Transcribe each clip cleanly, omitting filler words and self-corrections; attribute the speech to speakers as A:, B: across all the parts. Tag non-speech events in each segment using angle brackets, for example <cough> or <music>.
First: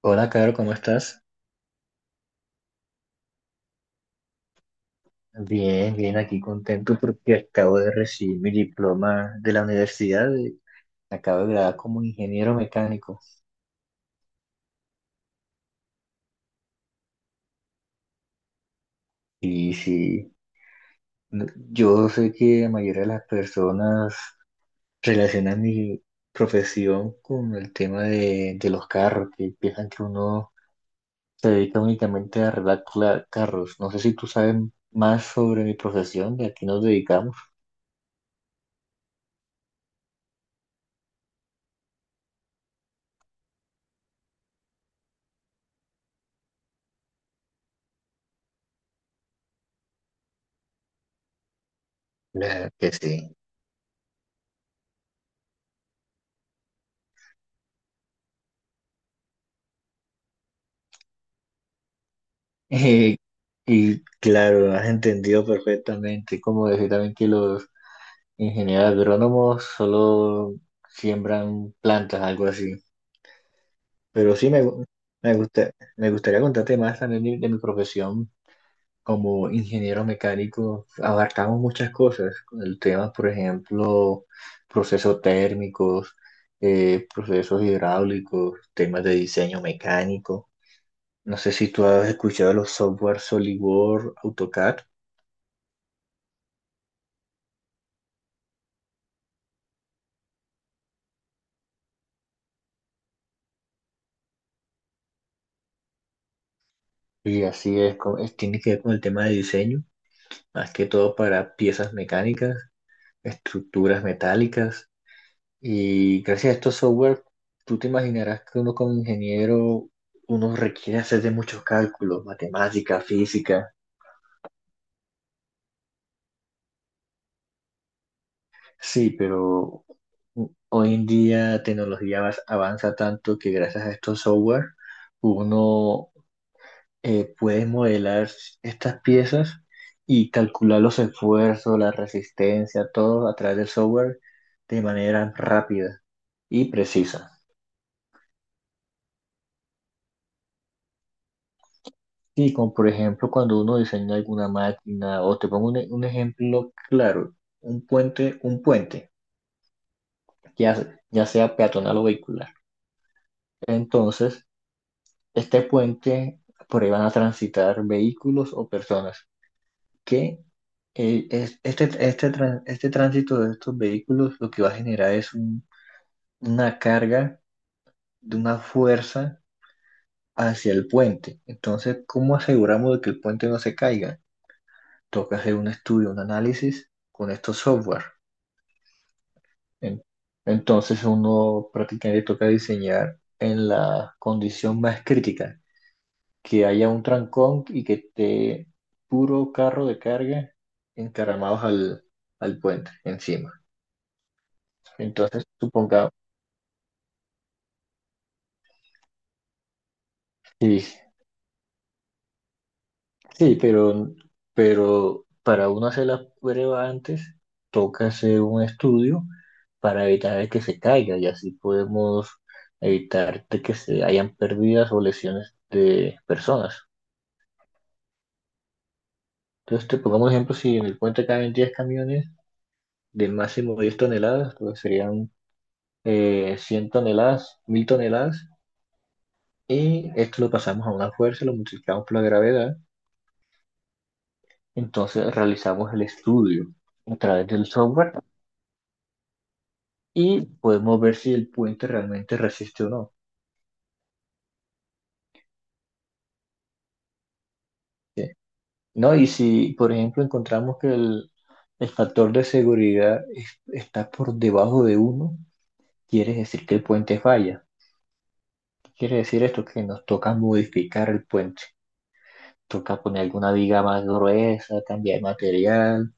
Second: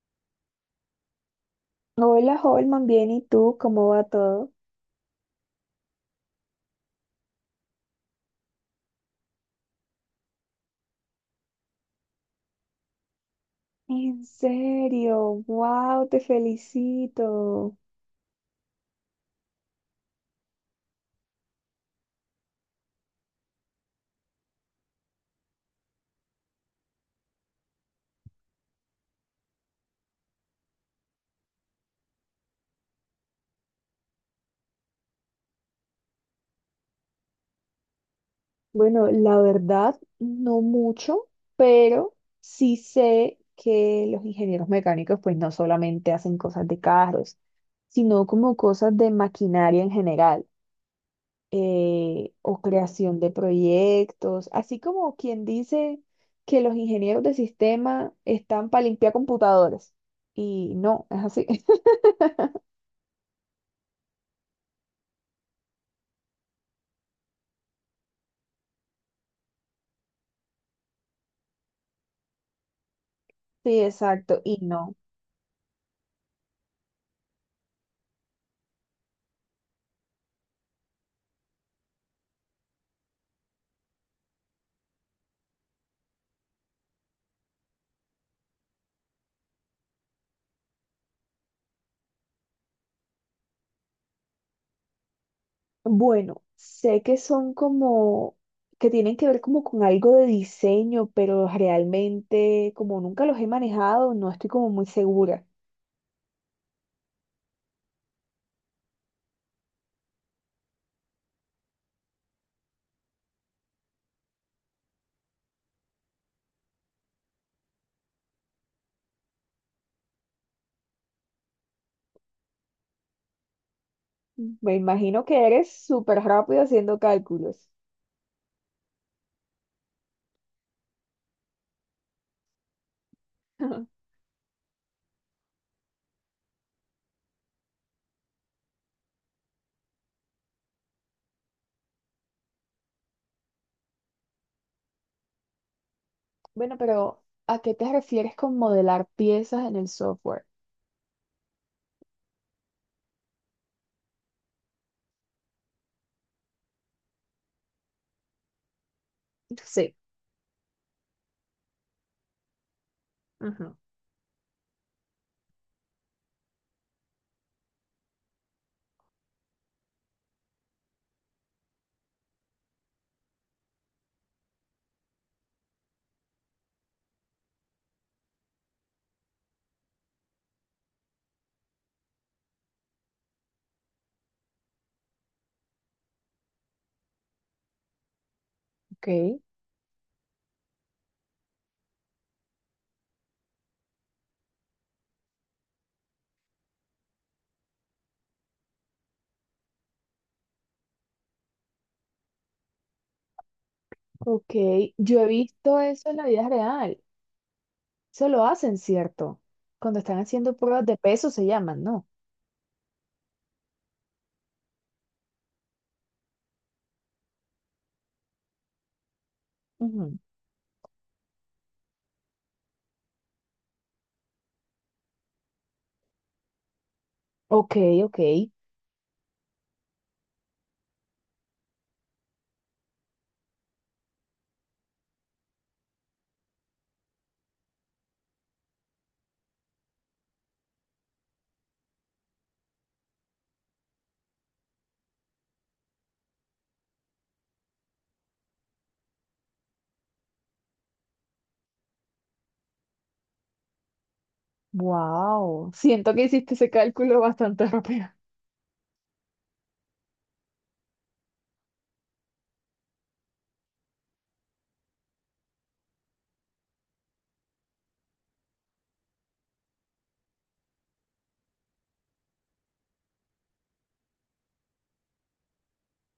A: Hola, Caro, ¿cómo estás?
B: Hola, Holman, bien, ¿y tú? ¿Cómo va todo?
A: Bien, bien, aquí contento porque acabo de recibir mi diploma de la universidad. Acabo de graduar como ingeniero mecánico.
B: En serio, wow, te felicito.
A: Y sí, yo sé que la mayoría de las personas relacionan mi profesión con el tema de los carros, que piensan que uno se dedica únicamente a arreglar carros. No sé si tú sabes más sobre mi profesión, de a qué nos dedicamos.
B: Bueno, la verdad, no mucho, pero sí sé que los ingenieros mecánicos pues no solamente hacen cosas de carros, sino como cosas de maquinaria en general, o
A: Claro que
B: creación de
A: sí.
B: proyectos, así como quien dice que los ingenieros de sistema están para limpiar computadores. Y no, es así. <laughs>
A: Eh, y claro, has entendido perfectamente, como decir también que los ingenieros agrónomos solo siembran plantas, algo así.
B: Sí,
A: Pero
B: exacto,
A: sí
B: y no.
A: me gusta, me gustaría contarte más también de mi profesión como ingeniero mecánico. Abarcamos muchas cosas, con el tema, por ejemplo, procesos térmicos, procesos hidráulicos, temas de diseño mecánico. No sé si tú has escuchado los software SolidWorks, AutoCAD.
B: Bueno, sé que son como, que tienen que ver como con algo de diseño, pero realmente como nunca los he manejado, no estoy como muy segura.
A: Y así es, tiene que ver con el tema de diseño, más que todo para piezas mecánicas, estructuras metálicas. Y gracias a estos software, tú te imaginarás que uno como ingeniero, uno requiere hacer de muchos cálculos, matemática, física.
B: Me imagino que eres súper rápido haciendo cálculos.
A: Sí, pero hoy en día la tecnología avanza tanto que gracias a
B: <laughs>
A: estos software, uno puedes modelar estas piezas y calcular los esfuerzos, la resistencia, todo a través del software de manera rápida y
B: Bueno, pero
A: precisa.
B: ¿a qué te refieres con modelar piezas en el software?
A: Y como por ejemplo cuando uno diseña alguna máquina, o te pongo un ejemplo claro, un puente,
B: Sí.
A: ya, ya sea peatonal o vehicular.
B: Ajá.
A: Entonces, este puente, por ahí van a transitar vehículos o personas. ¿Qué este tránsito de estos vehículos lo que va a generar es una carga de una fuerza hacia el puente? Entonces, ¿cómo aseguramos de que el puente no se caiga? Toca hacer un estudio, un análisis con estos software.
B: Ok,
A: En- Entonces, uno prácticamente toca diseñar en la condición más crítica, que haya un trancón y que esté puro carro de carga encaramados al puente encima.
B: ok. Yo he
A: Entonces,
B: visto eso
A: supongamos
B: en la vida real. Eso lo hacen, ¿cierto? Cuando están haciendo
A: sí,
B: pruebas de peso se llaman, ¿no?
A: sí, pero para uno hacer la prueba antes, toca hacer un estudio para evitar de que se caiga y así podemos evitar de que se hayan pérdidas o lesiones de personas.
B: Ok, ok.
A: Entonces, te pongamos un ejemplo, si en el puente caben 10 camiones de máximo 10 toneladas, pues serían 100 toneladas, 1000 toneladas, y esto lo pasamos a una fuerza, lo multiplicamos por la gravedad, entonces realizamos el estudio a través del software y podemos ver si el puente realmente resiste o no.
B: Wow. Siento que hiciste ese cálculo bastante <laughs> rápido.
A: ¿Sí? ¿No? Y si, por ejemplo, encontramos que el factor de seguridad está por debajo de uno, quiere decir que el puente falla. ¿Qué quiere decir esto? Que nos toca modificar el puente. Toca poner alguna viga más gruesa, cambiar material.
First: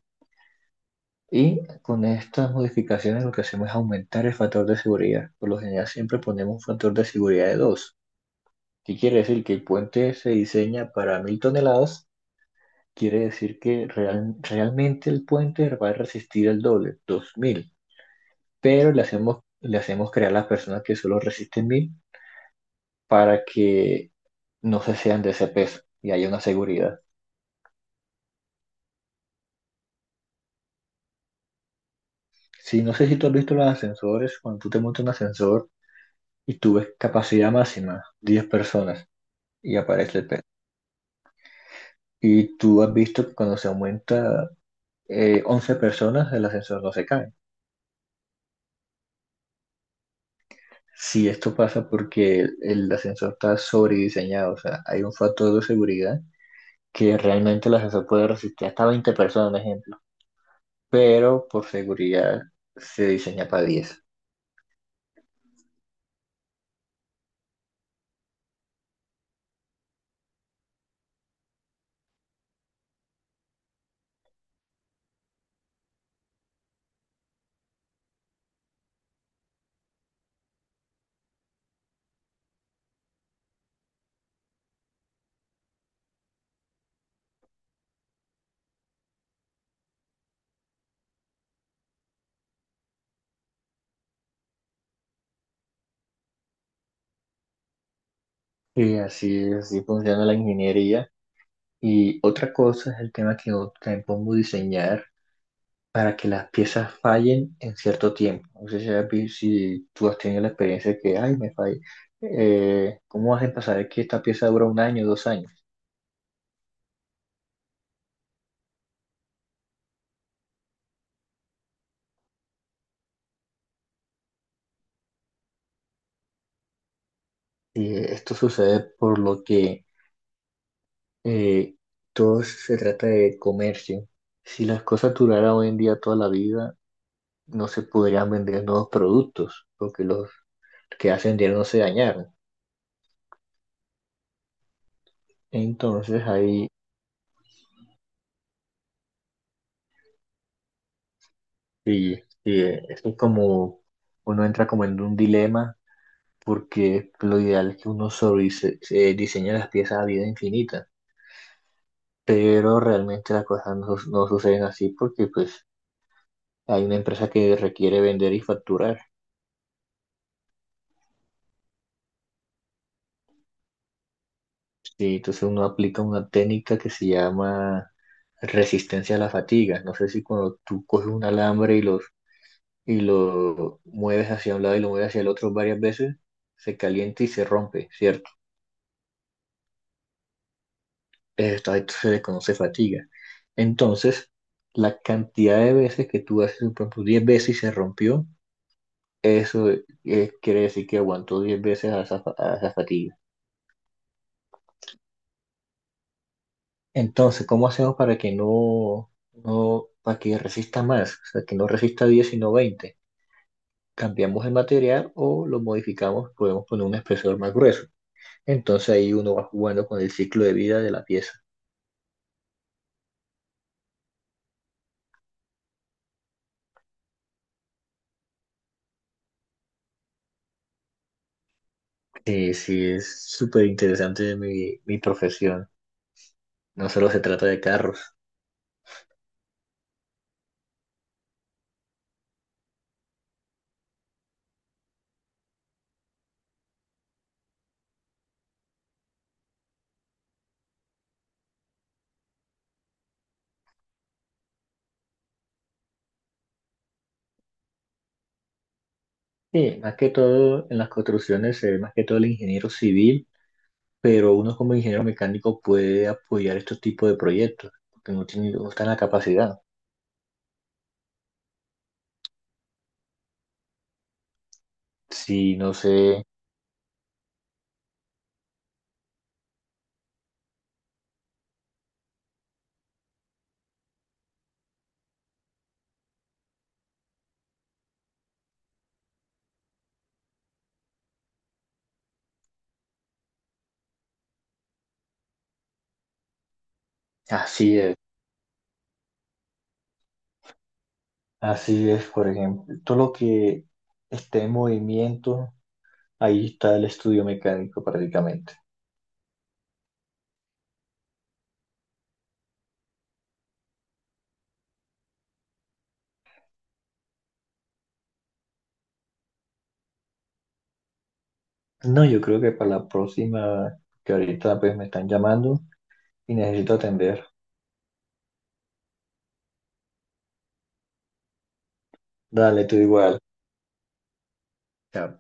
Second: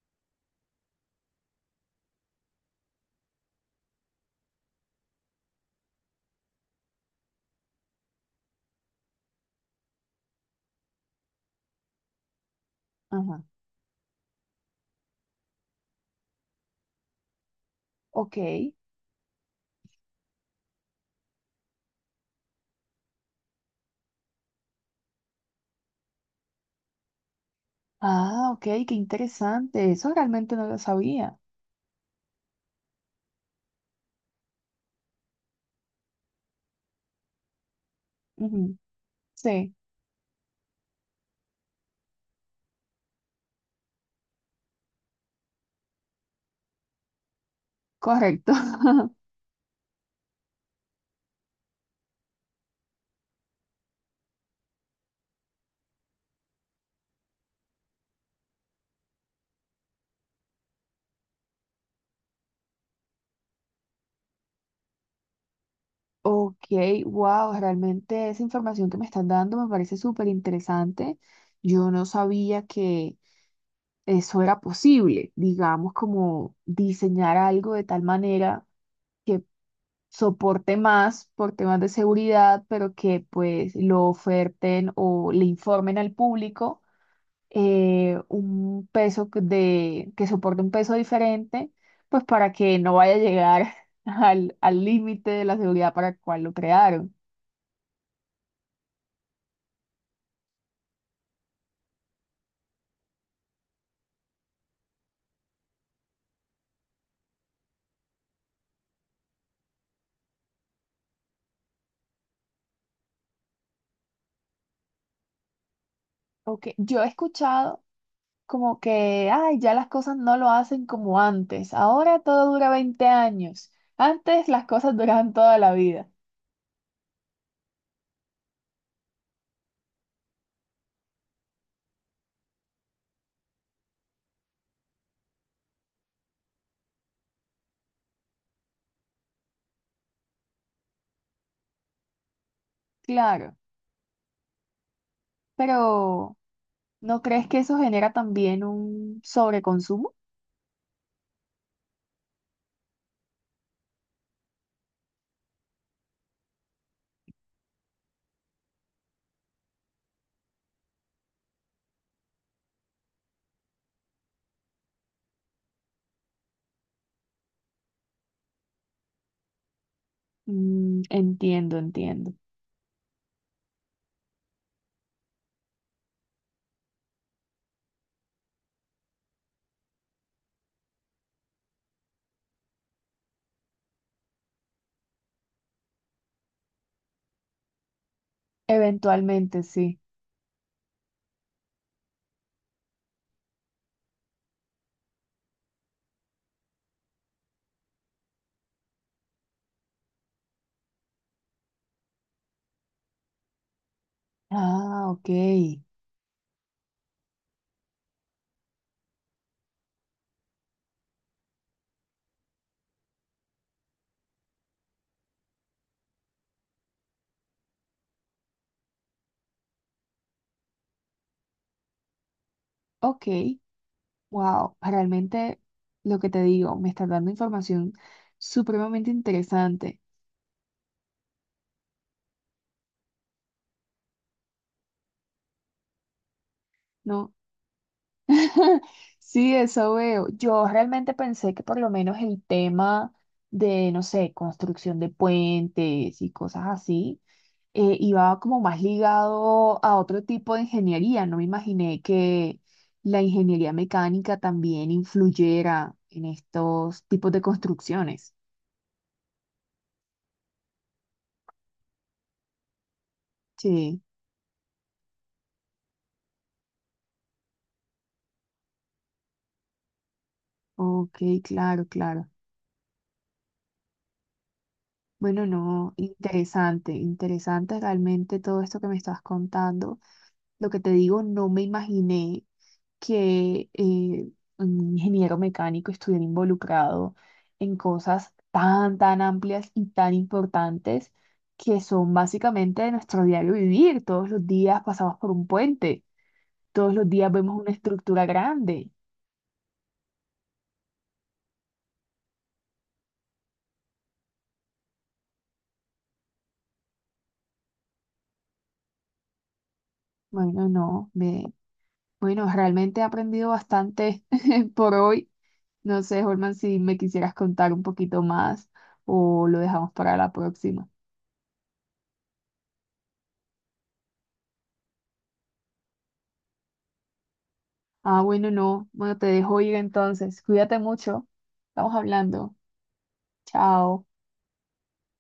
A: Y con estas modificaciones lo que hacemos es aumentar el factor de seguridad. Por lo general siempre ponemos un factor de seguridad de dos. ¿Qué quiere decir? Que el puente se diseña para 1000 toneladas. Quiere
B: Ajá.
A: decir que realmente el puente va a resistir el doble, 2000,
B: Ok.
A: pero le hacemos creer a las personas que solo resisten 1000 para que no se sean de ese peso y haya una seguridad.
B: Ah, ok, qué interesante. Eso realmente no lo sabía.
A: Sí, no sé si tú has visto los ascensores, cuando tú te montas en un ascensor y tú ves capacidad máxima, diez
B: Ujú.
A: personas,
B: Sí,
A: y aparece el peso. Y tú has visto que cuando se aumenta 11 personas, el ascensor no se cae.
B: correcto. <laughs>
A: Sí, esto pasa porque ascensor está sobrediseñado, o sea, hay un factor de seguridad que realmente el ascensor puede resistir hasta 20 personas, por ejemplo, pero por seguridad se diseña para 10.
B: Ok, wow, realmente esa información que me están dando me parece súper interesante. Yo no sabía que eso era posible, digamos, como diseñar algo de tal manera que soporte más por temas de seguridad, pero que pues lo oferten o le informen al público, un peso que soporte un peso diferente, pues para que no vaya a llegar <laughs> al límite de la seguridad para el cual lo crearon.
A: Y así, es, así funciona la ingeniería. Y otra cosa es el tema que yo también pongo diseñar para que las piezas fallen en cierto tiempo. No sé si, si tú has tenido la experiencia de que, ay, me fallé. ¿Cómo hacen para saber que esta pieza dura un año, dos años?
B: Ok, yo he escuchado como que, ay, ya las cosas no lo hacen como antes, ahora todo dura 20 años, antes las cosas duraban toda la vida,
A: Sí, esto sucede por lo que eh, todo se trata de comercio. Si las cosas duraran hoy en día toda la vida, no se podrían vender nuevos productos, porque los que hace vendieron no se dañaron.
B: claro,
A: Entonces
B: pero...
A: ahí
B: ¿No crees que eso genera también un sobreconsumo?
A: sí, sí, esto es como uno entra como en un dilema, porque lo ideal es que uno sobre se diseña las piezas a vida infinita, pero realmente las cosas no suceden así porque pues hay una empresa que requiere vender y facturar.
B: Entiendo, entiendo.
A: Sí, entonces uno aplica una técnica que se llama resistencia a la fatiga. No sé si cuando tú coges un alambre y lo mueves hacia un lado y lo mueves hacia el otro varias veces, se calienta y se rompe, ¿cierto?
B: Eventualmente sí.
A: Esto, a esto se le conoce fatiga. Entonces, la cantidad de veces que tú haces, por ejemplo, 10 veces y se rompió, eso quiere decir que aguantó 10 veces a a esa fatiga.
B: Ah, ok.
A: Entonces, ¿cómo hacemos para que no, no, para que resista más? O sea, ¿que no resista 10 sino 20? Cambiamos el material o lo modificamos, podemos poner un espesor más grueso. Entonces ahí uno va jugando con el ciclo de vida de la pieza.
B: Ok. Wow. Realmente lo que te digo, me estás dando información supremamente interesante,
A: Que sí es súper interesante mi profesión. No solo se
B: ¿no?
A: trata de carros.
B: <laughs> Sí, eso veo. Yo realmente pensé que por lo menos el tema de, no sé, construcción de puentes y cosas así, iba como más ligado a otro tipo de ingeniería. No me imaginé que la ingeniería mecánica también influyera en estos tipos de construcciones.
A: Sí, más que todo en las construcciones se ve más que todo el ingeniero civil,
B: Sí,
A: pero uno como ingeniero mecánico puede apoyar estos tipos de proyectos, porque no tiene, no está en la capacidad.
B: ok, claro, claro. Bueno,
A: Sí, no sé.
B: no, interesante, interesante realmente todo esto que me estás contando. Lo que te digo, no me imaginé que un ingeniero mecánico estuviera involucrado en cosas tan, tan amplias y tan importantes que son básicamente de nuestro diario vivir. Todos los días pasamos por un puente, todos los días vemos una
A: Así es,
B: estructura grande.
A: así es, por ejemplo, todo lo que esté en movimiento, ahí está el estudio mecánico prácticamente.
B: Bueno, no, me, bueno, realmente he aprendido bastante <laughs> por hoy. No sé, Holman, si me quisieras contar un poquito más o lo dejamos para la próxima.
A: No, yo creo que para la próxima, que ahorita pues me están llamando y necesito atender.
B: Ah, bueno, no. Bueno, te dejo ir entonces. Cuídate mucho. Estamos hablando.
A: Dale, tú igual.
B: Chao.
A: Chao.